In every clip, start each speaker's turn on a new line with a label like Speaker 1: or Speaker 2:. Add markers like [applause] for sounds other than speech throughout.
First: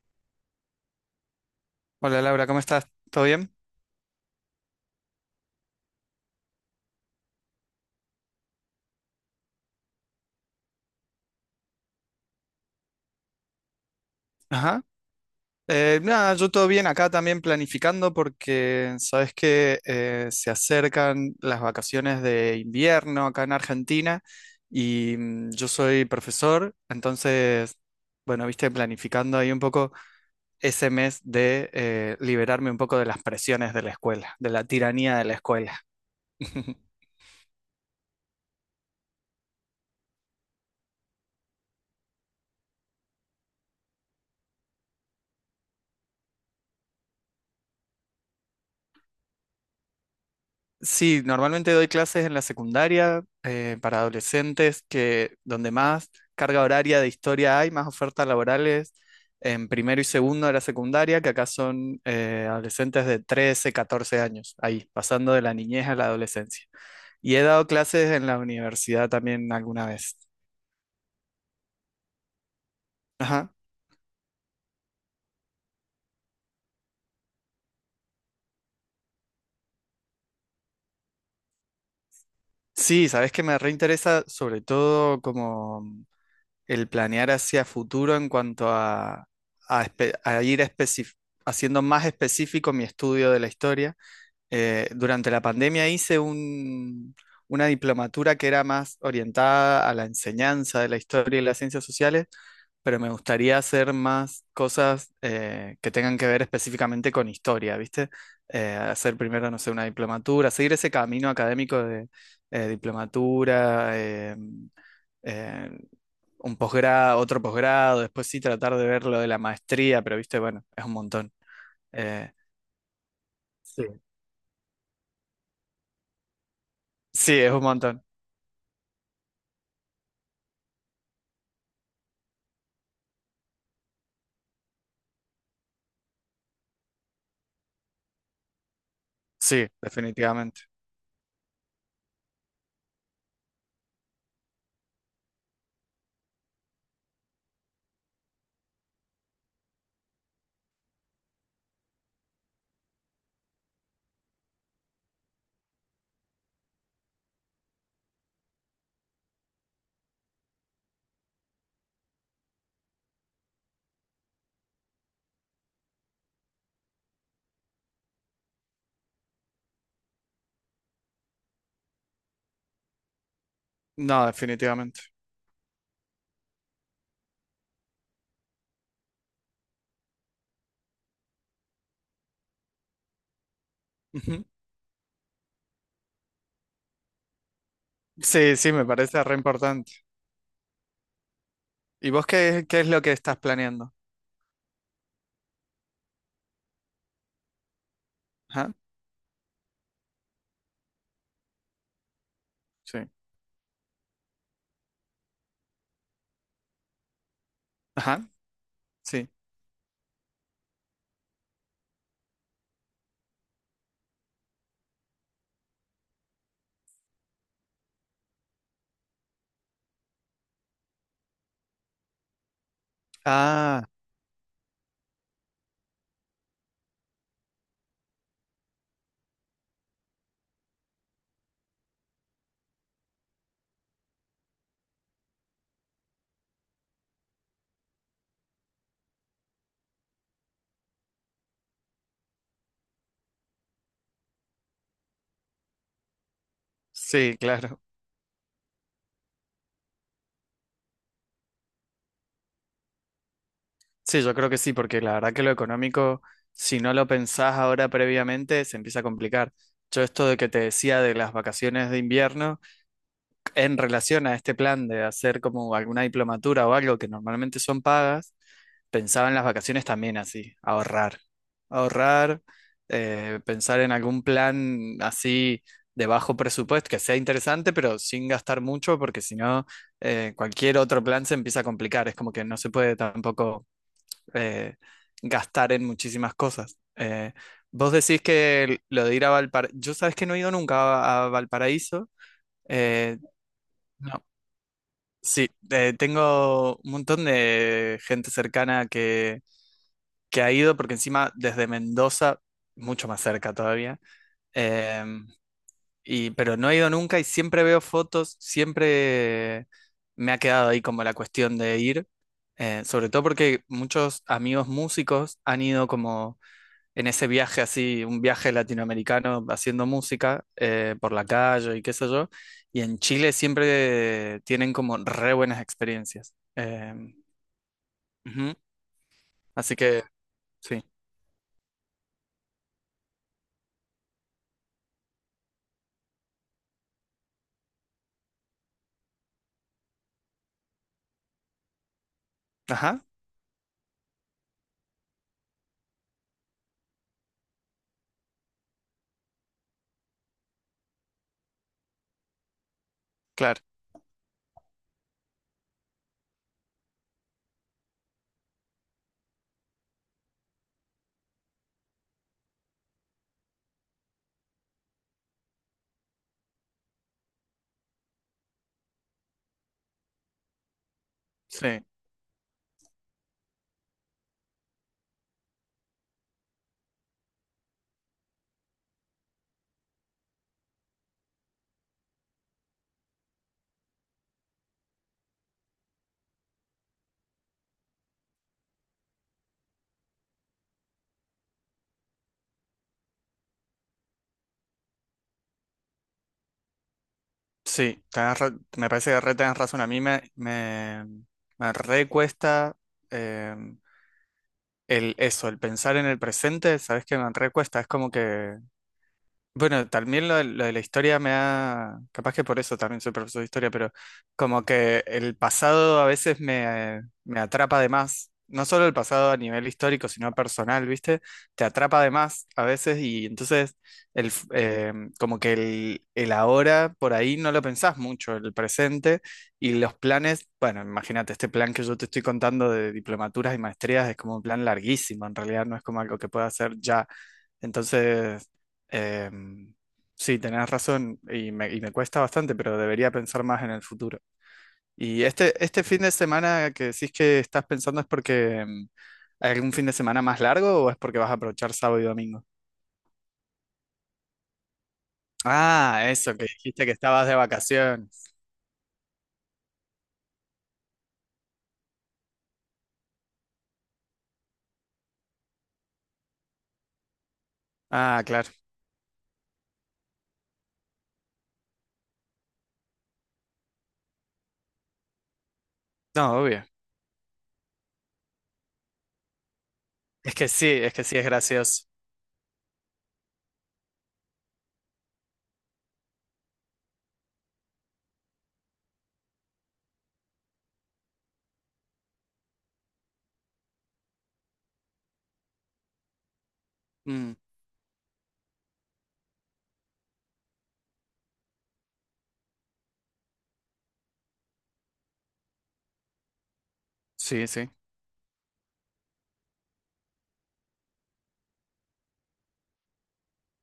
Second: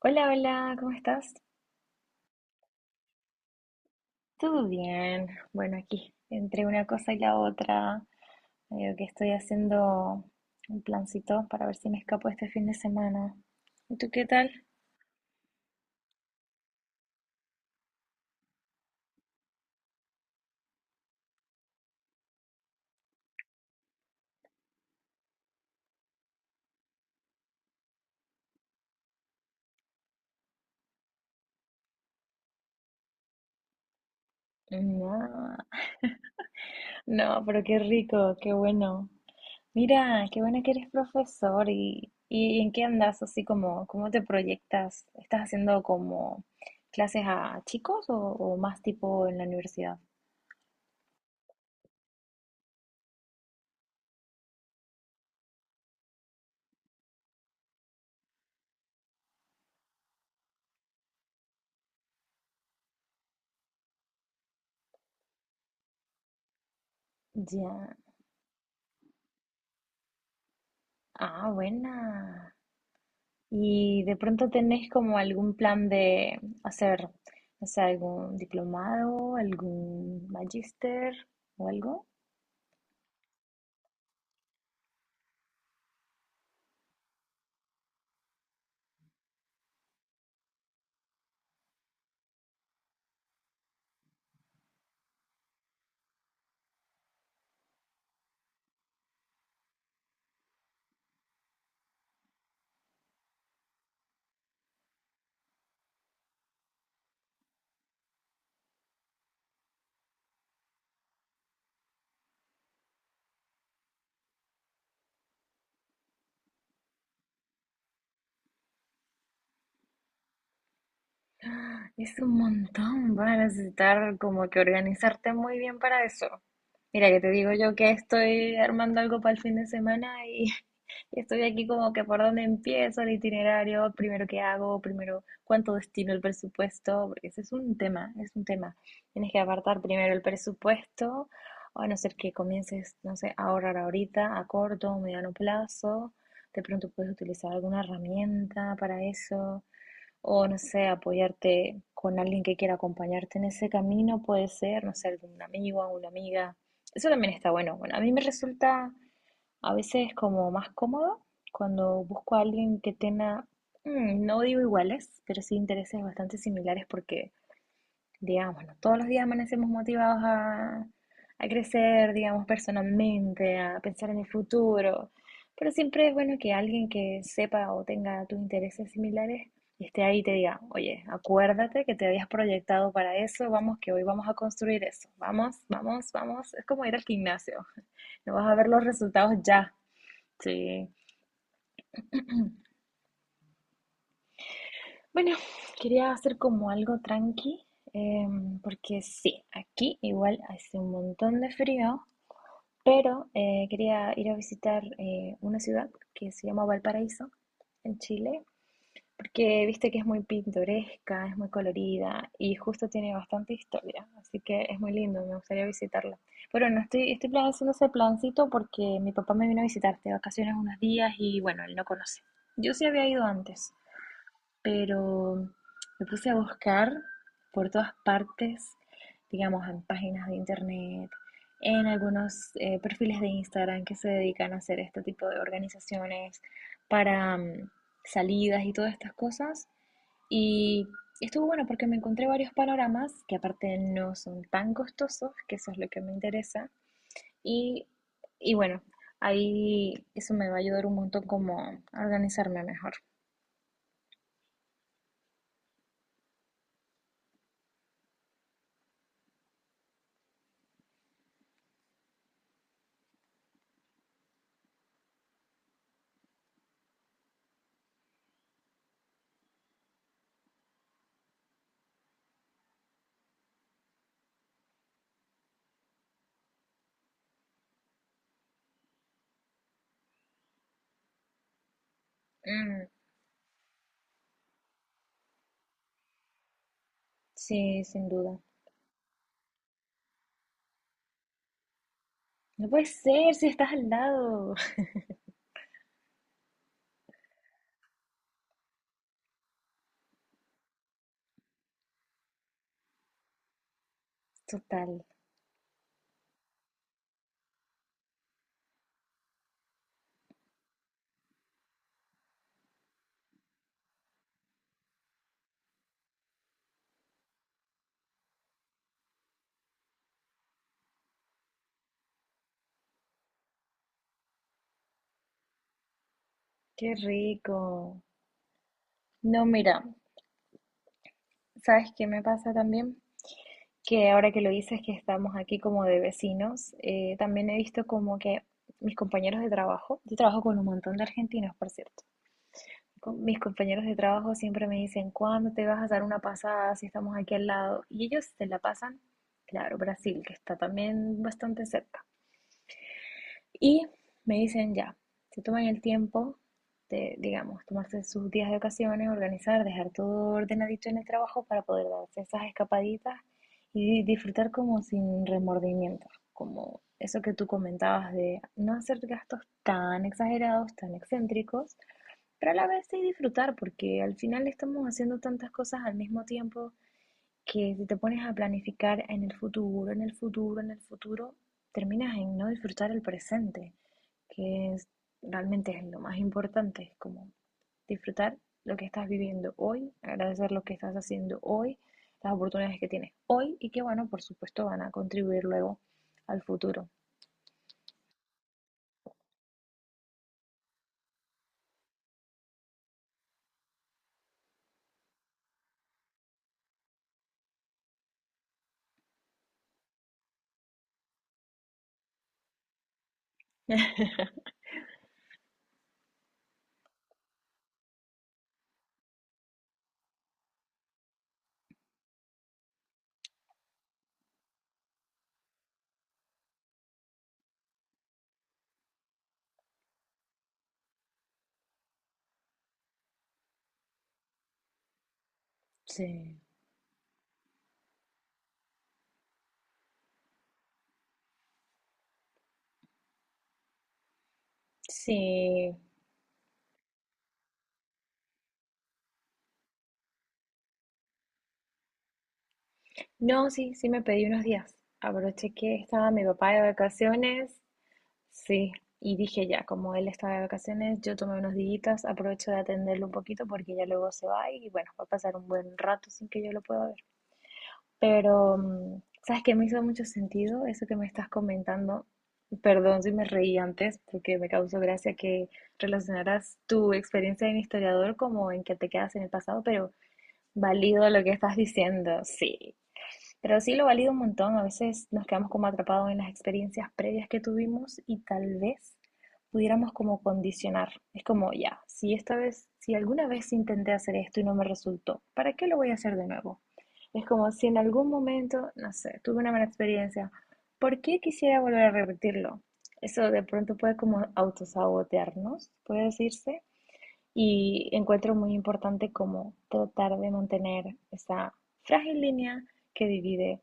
Speaker 1: Hola, hola, ¿cómo estás?
Speaker 2: Hola Laura, ¿cómo estás? ¿Todo bien?
Speaker 1: ¿Todo bien? Bueno, aquí, entre una cosa y la otra, medio que estoy haciendo un plancito para ver si me escapo este fin de semana. ¿Y tú qué tal?
Speaker 2: Ajá. Nada, yo todo bien acá también planificando porque sabes que se acercan las vacaciones de invierno acá en Argentina y yo soy profesor, entonces, bueno, viste, planificando ahí un poco ese mes de liberarme un poco de las presiones de la escuela, de la tiranía de la
Speaker 1: No,
Speaker 2: escuela.
Speaker 1: [laughs]
Speaker 2: [laughs]
Speaker 1: no, pero qué rico, qué bueno. Mira, qué bueno que eres profesor y ¿en qué andas? Así como, ¿cómo te proyectas? ¿Estás haciendo como clases a chicos o más tipo en la universidad?
Speaker 2: Sí, normalmente doy clases en la secundaria para adolescentes, que donde más carga horaria de historia hay, más ofertas laborales en primero y segundo de la secundaria, que acá son adolescentes de 13, 14 años, ahí, pasando de la niñez a la adolescencia. Y he dado
Speaker 1: Ya.
Speaker 2: clases en la universidad también alguna vez.
Speaker 1: Ah, buena.
Speaker 2: Ajá.
Speaker 1: Y de pronto tenés como algún plan de hacer, no sé, algún diplomado, algún magíster o algo.
Speaker 2: Sí, sabes que me reinteresa sobre todo como el planear hacia futuro en cuanto a, a espe- a ir especi- haciendo más específico mi estudio de la historia. Durante la pandemia hice una diplomatura que era más orientada a la enseñanza de la historia y las ciencias sociales, pero me gustaría hacer más cosas que tengan que ver específicamente con historia, ¿viste? Hacer primero, no sé, una diplomatura, seguir ese camino académico de diplomatura. Eh, un posgrado, otro posgrado, después sí tratar de ver lo de la maestría, pero viste, bueno, es un montón.
Speaker 1: Es un
Speaker 2: Eh,
Speaker 1: montón, vas a
Speaker 2: Sí.
Speaker 1: necesitar como que organizarte muy bien para eso. Mira, que te
Speaker 2: Sí, es
Speaker 1: digo
Speaker 2: un
Speaker 1: yo que
Speaker 2: montón.
Speaker 1: estoy armando algo para el fin de semana y, [laughs] y estoy aquí como que por dónde empiezo el itinerario, primero qué hago, primero cuánto destino el presupuesto, porque ese es un tema, es un tema. Tienes que
Speaker 2: Sí,
Speaker 1: apartar primero el
Speaker 2: definitivamente.
Speaker 1: presupuesto, a no ser que comiences, no sé, a ahorrar ahorita, a corto o mediano plazo. De pronto puedes utilizar alguna herramienta para eso. O no sé, apoyarte con alguien que quiera acompañarte en ese camino, puede ser, no sé, algún amigo, una amiga. Eso también está bueno. Bueno, a mí me resulta a veces como más cómodo cuando busco a alguien que tenga, no digo iguales, pero sí intereses bastante similares porque digámoslo, todos los días amanecemos motivados a crecer, digamos, personalmente, a pensar en
Speaker 2: No,
Speaker 1: el
Speaker 2: definitivamente.
Speaker 1: futuro, pero siempre es bueno que alguien que sepa o tenga tus intereses similares esté ahí y te diga, oye, acuérdate que te habías proyectado para eso, vamos que hoy vamos a
Speaker 2: Ujú.
Speaker 1: construir eso, vamos, vamos, vamos, es como ir al gimnasio, no vas a
Speaker 2: Sí,
Speaker 1: ver
Speaker 2: sí,
Speaker 1: los
Speaker 2: me parece re
Speaker 1: resultados ya,
Speaker 2: importante.
Speaker 1: sí. [clears throat]
Speaker 2: ¿Y vos qué, qué
Speaker 1: [coughs]
Speaker 2: es lo que estás planeando?
Speaker 1: Bueno, quería hacer como algo tranqui,
Speaker 2: Ajá,
Speaker 1: porque sí, aquí igual hace un montón de frío.
Speaker 2: sí.
Speaker 1: Pero quería ir a visitar una ciudad que se llama Valparaíso, en
Speaker 2: Ajá,
Speaker 1: Chile,
Speaker 2: sí.
Speaker 1: porque viste que es muy pintoresca, es muy colorida y justo tiene bastante historia, así que es muy lindo, me gustaría visitarla. Pero no estoy, haciendo ese plancito porque mi papá me vino a visitar de vacaciones unos días y bueno, él no conoce. Yo sí había ido antes,
Speaker 2: Ah,
Speaker 1: pero me puse a buscar por todas partes, digamos, en páginas de internet, en algunos perfiles de Instagram que se dedican a hacer este tipo de organizaciones para salidas y todas estas cosas. Y estuvo bueno porque me encontré varios panoramas que aparte no son tan costosos, que eso es lo que me interesa.
Speaker 2: sí, claro.
Speaker 1: Y, y bueno, ahí eso me va a ayudar un montón como a organizarme mejor.
Speaker 2: Sí, yo creo que sí, porque la verdad que lo económico, si no lo pensás ahora previamente, se empieza a complicar. Yo esto de que te decía de las vacaciones de invierno, en relación a este plan de hacer como alguna diplomatura o algo que normalmente son pagas, pensaba en las vacaciones también así, ahorrar, ahorrar, pensar en algún plan así de bajo presupuesto que sea interesante, pero sin gastar mucho, porque si no, cualquier otro plan se empieza a complicar, es como que no se
Speaker 1: Mm,
Speaker 2: puede tampoco eh, gastar en muchísimas cosas.
Speaker 1: sí,
Speaker 2: Vos
Speaker 1: sin
Speaker 2: decís
Speaker 1: duda.
Speaker 2: que lo de ir a Valparaíso, yo sabes que no he ido nunca a, a Valparaíso.
Speaker 1: No puede
Speaker 2: eh,
Speaker 1: ser si estás al
Speaker 2: no.
Speaker 1: lado. [laughs]
Speaker 2: Sí, tengo un montón de gente cercana que ha ido, porque encima desde Mendoza, mucho más cerca todavía,
Speaker 1: Total,
Speaker 2: em, y, pero no he ido nunca y siempre veo fotos, siempre me ha quedado ahí como la cuestión de ir, sobre todo porque muchos amigos músicos han ido como en ese viaje así, un viaje latinoamericano haciendo música por la calle y qué sé yo. Y en Chile siempre tienen como re buenas experiencias.
Speaker 1: qué rico.
Speaker 2: Ujú.
Speaker 1: No,
Speaker 2: Así
Speaker 1: mira,
Speaker 2: que, sí.
Speaker 1: ¿sabes qué me pasa también? Que ahora que lo dices que estamos aquí como de vecinos, también he visto como que mis compañeros de trabajo, yo trabajo con un montón de argentinos, por cierto.
Speaker 2: Ajá,
Speaker 1: Con mis compañeros de trabajo siempre me dicen, ¿cuándo te vas a dar una pasada si estamos aquí al lado? Y ellos se la pasan, claro, Brasil, que está también bastante cerca.
Speaker 2: claro.
Speaker 1: Y me dicen ya, se toman el tiempo de, digamos, tomarse sus días de ocasiones, organizar, dejar todo ordenadito en el trabajo para poder darse esas escapaditas y disfrutar como sin remordimientos, como eso que tú comentabas de no hacer gastos tan exagerados, tan excéntricos,
Speaker 2: Sí,
Speaker 1: pero a la vez sí disfrutar, porque al final estamos haciendo tantas cosas al mismo tiempo que si te pones a planificar en el futuro, en el futuro, en el futuro, terminas en no disfrutar el presente que es, realmente es lo más importante, es como disfrutar lo que estás viviendo hoy, agradecer lo que estás haciendo hoy, las oportunidades que tienes hoy y que, bueno, por supuesto van a contribuir luego al futuro.
Speaker 2: sí. Me parece que re tenés razón. A mí me, me, me re cuesta eh, el, eso, el pensar en el presente, ¿sabes qué? Me re cuesta. Es como que bueno, también lo de la historia me ha, capaz que por eso también soy profesor de historia, pero
Speaker 1: [laughs]
Speaker 2: como que el pasado a veces me, me atrapa de más, no solo el pasado a nivel histórico, sino personal, ¿viste? Te atrapa de más a veces y entonces el, como que el ahora por ahí no lo pensás mucho, el presente y los planes, bueno, imagínate, este plan que yo te estoy contando de diplomaturas y maestrías es como un plan larguísimo, en realidad no es como algo que
Speaker 1: Sí,
Speaker 2: pueda hacer ya. Entonces... Em, sí, tenés razón y me cuesta bastante, pero debería pensar más en el futuro. Y este,
Speaker 1: sí.
Speaker 2: este fin de semana que decís que estás pensando es porque hay algún fin de semana más largo o es porque vas a aprovechar sábado y domingo.
Speaker 1: No, sí, sí me pedí unos días. Aproveché que
Speaker 2: Ah,
Speaker 1: estaba mi
Speaker 2: eso, que
Speaker 1: papá de
Speaker 2: dijiste que estabas de
Speaker 1: vacaciones,
Speaker 2: vacaciones.
Speaker 1: sí, y dije ya, como él estaba de vacaciones, yo tomé unos días, aprovecho de atenderlo un poquito porque ya luego se va y bueno, va a pasar un buen rato sin que yo lo pueda ver.
Speaker 2: Ah, claro.
Speaker 1: Pero, mm, ¿sabes qué? Me hizo mucho sentido eso que me estás comentando. Perdón si me reí antes, porque me causó gracia que
Speaker 2: No,
Speaker 1: relacionaras
Speaker 2: obvio.
Speaker 1: tu experiencia de historiador como en que te quedas en el pasado, pero
Speaker 2: Es que sí, es que
Speaker 1: valido
Speaker 2: sí
Speaker 1: lo
Speaker 2: es
Speaker 1: que estás
Speaker 2: gracioso.
Speaker 1: diciendo, sí. Pero sí lo valido un montón, a veces nos quedamos como atrapados en las experiencias previas que tuvimos y tal vez pudiéramos como condicionar. Es como, ya, si esta vez, si alguna vez intenté hacer esto y no me resultó, ¿para qué lo voy a hacer de nuevo? Es
Speaker 2: Mm,
Speaker 1: como si en algún momento, no sé, tuve una mala experiencia, ¿por qué quisiera volver a repetirlo? Eso de pronto puede como autosabotearnos, puede decirse,
Speaker 2: sí, sí.
Speaker 1: y encuentro muy importante como tratar de mantener esa frágil línea que divide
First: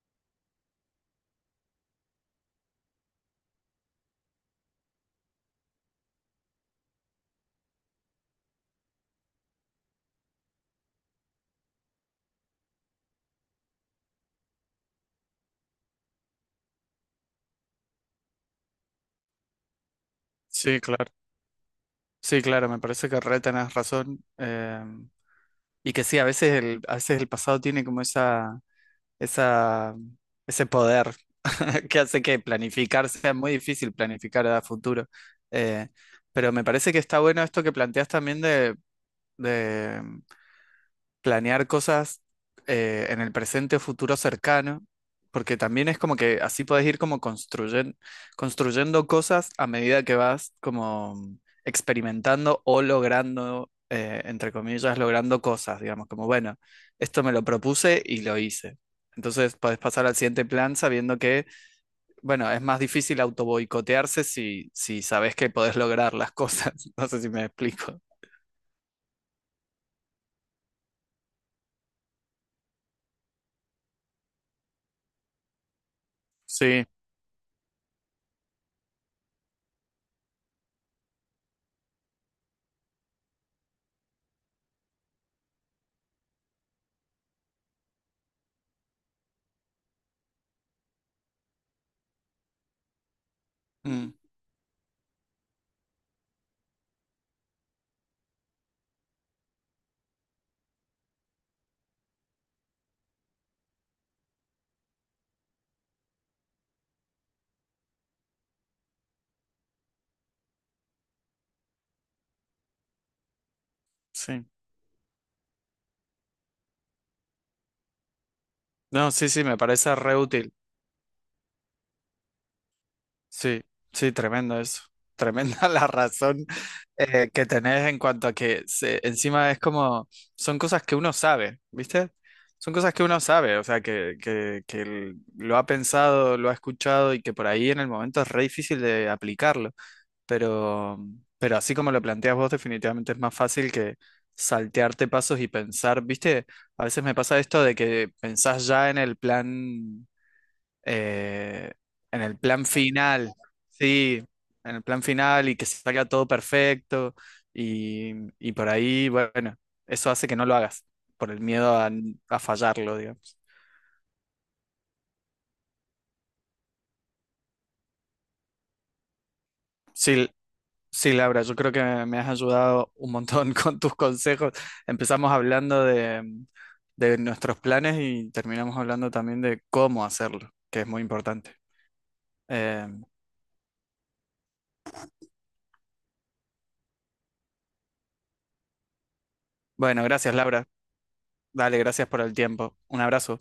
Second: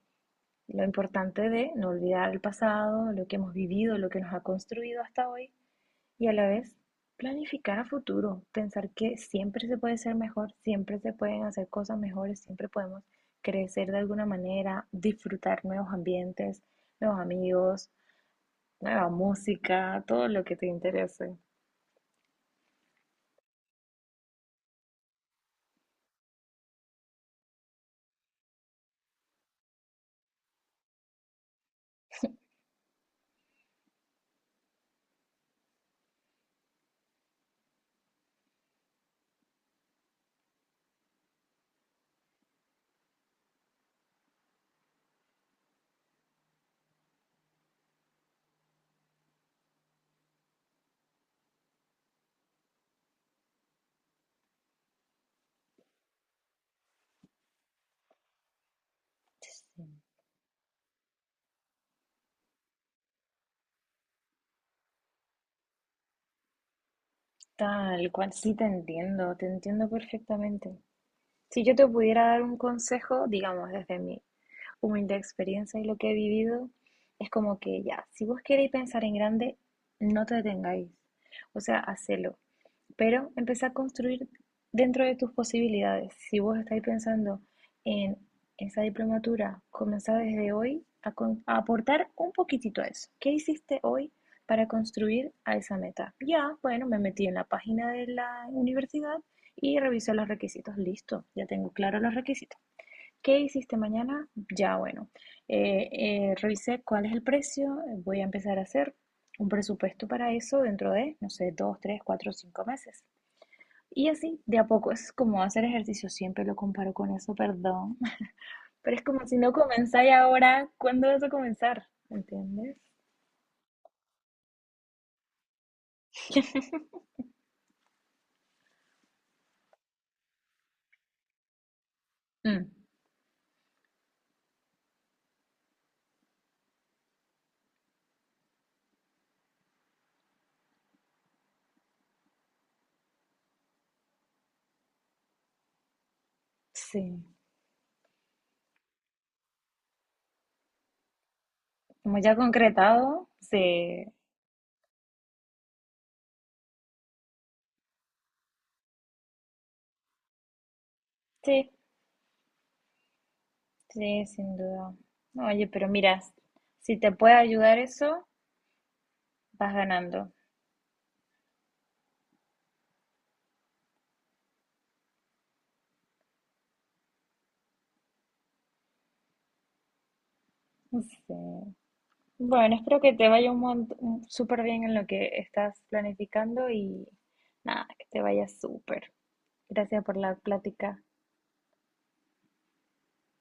Speaker 1: lo importante de no olvidar el pasado, lo que hemos vivido, lo que nos ha construido hasta hoy y a la vez planificar a futuro, pensar que siempre se puede ser mejor, siempre se pueden hacer cosas mejores, siempre podemos crecer de alguna manera, disfrutar nuevos ambientes, nuevos amigos, nueva música, todo lo que te
Speaker 2: Sí, claro.
Speaker 1: interese.
Speaker 2: Sí, claro, me parece que re tenés razón. Y que sí, a veces el pasado tiene como esa esa, ese poder [laughs] que hace que planificar sea muy difícil planificar a futuro. Eh, pero me parece que está bueno esto que planteas también de, planear cosas en el presente o futuro cercano, porque también es como que así podés ir como construyendo cosas a medida que vas como experimentando o logrando, entre comillas, logrando cosas, digamos, como bueno, esto me lo propuse y lo hice. Entonces podés pasar al siguiente plan sabiendo que, bueno, es más difícil autoboicotearse si, si sabes que podés lograr las cosas. [laughs] No sé si me explico.
Speaker 1: Tal cual, sí te entiendo perfectamente. Si yo te pudiera dar un consejo, digamos, desde mi humilde experiencia y lo que he vivido,
Speaker 2: Sí,
Speaker 1: es como que ya, si vos queréis pensar en grande, no te detengáis. O sea, hacelo. Pero empezá a construir dentro de tus posibilidades. Si vos estáis pensando en esa diplomatura, comenzá desde hoy a aportar un poquitito a eso. ¿Qué hiciste hoy
Speaker 2: mm,
Speaker 1: para construir a esa meta? Ya, bueno, me metí en la página de la universidad y revisé los requisitos. Listo, ya tengo claro los requisitos. ¿Qué hiciste mañana? Ya, bueno, eh, revisé cuál es el precio, voy a empezar a hacer un presupuesto para eso dentro de, no sé, dos, tres, cuatro, cinco meses. Y así,
Speaker 2: sí.
Speaker 1: de a poco, es como hacer ejercicio, siempre lo comparo con eso, perdón. [laughs] Pero es
Speaker 2: No,
Speaker 1: como
Speaker 2: sí,
Speaker 1: si
Speaker 2: sí,
Speaker 1: no
Speaker 2: me parece
Speaker 1: comenzáis
Speaker 2: reútil.
Speaker 1: ahora, ¿cuándo vas a comenzar? ¿Entiendes?
Speaker 2: Sí, sí, tremendo eso. Tremenda [laughs] la razón que tenés en cuanto a que encima es como, son cosas que uno sabe, ¿viste?
Speaker 1: Mm,
Speaker 2: Son cosas que uno sabe, o sea, que lo ha pensado, lo ha escuchado y que por ahí en el momento es re difícil de aplicarlo. Pero, pero así como lo planteas vos, definitivamente es más fácil que saltearte pasos y pensar, ¿viste? A veces me
Speaker 1: sí,
Speaker 2: pasa esto de que pensás ya eh,
Speaker 1: como
Speaker 2: en
Speaker 1: ya
Speaker 2: el plan
Speaker 1: concretado,
Speaker 2: final,
Speaker 1: sí,
Speaker 2: sí, en el plan final y que salga todo perfecto y, y por ahí, bueno, eso hace que no lo hagas, por el
Speaker 1: sí,
Speaker 2: miedo a fallarlo, digamos.
Speaker 1: sí, sin duda. Oye, pero mira, si te puede ayudar eso, vas
Speaker 2: Sí,
Speaker 1: ganando.
Speaker 2: sí, Laura, yo creo que me has ayudado un montón [laughs] con tus consejos. Empezamos hablando de nuestros planes y terminamos hablando también de cómo hacerlo, que es muy
Speaker 1: Sí.
Speaker 2: importante.
Speaker 1: Bueno,
Speaker 2: Eh,
Speaker 1: espero que te vaya un montón, súper bien en lo que estás planificando y nada, que te vaya súper.
Speaker 2: bueno,
Speaker 1: Gracias por
Speaker 2: gracias,
Speaker 1: la
Speaker 2: Laura.
Speaker 1: plática.
Speaker 2: Dale, gracias por el tiempo. Un abrazo.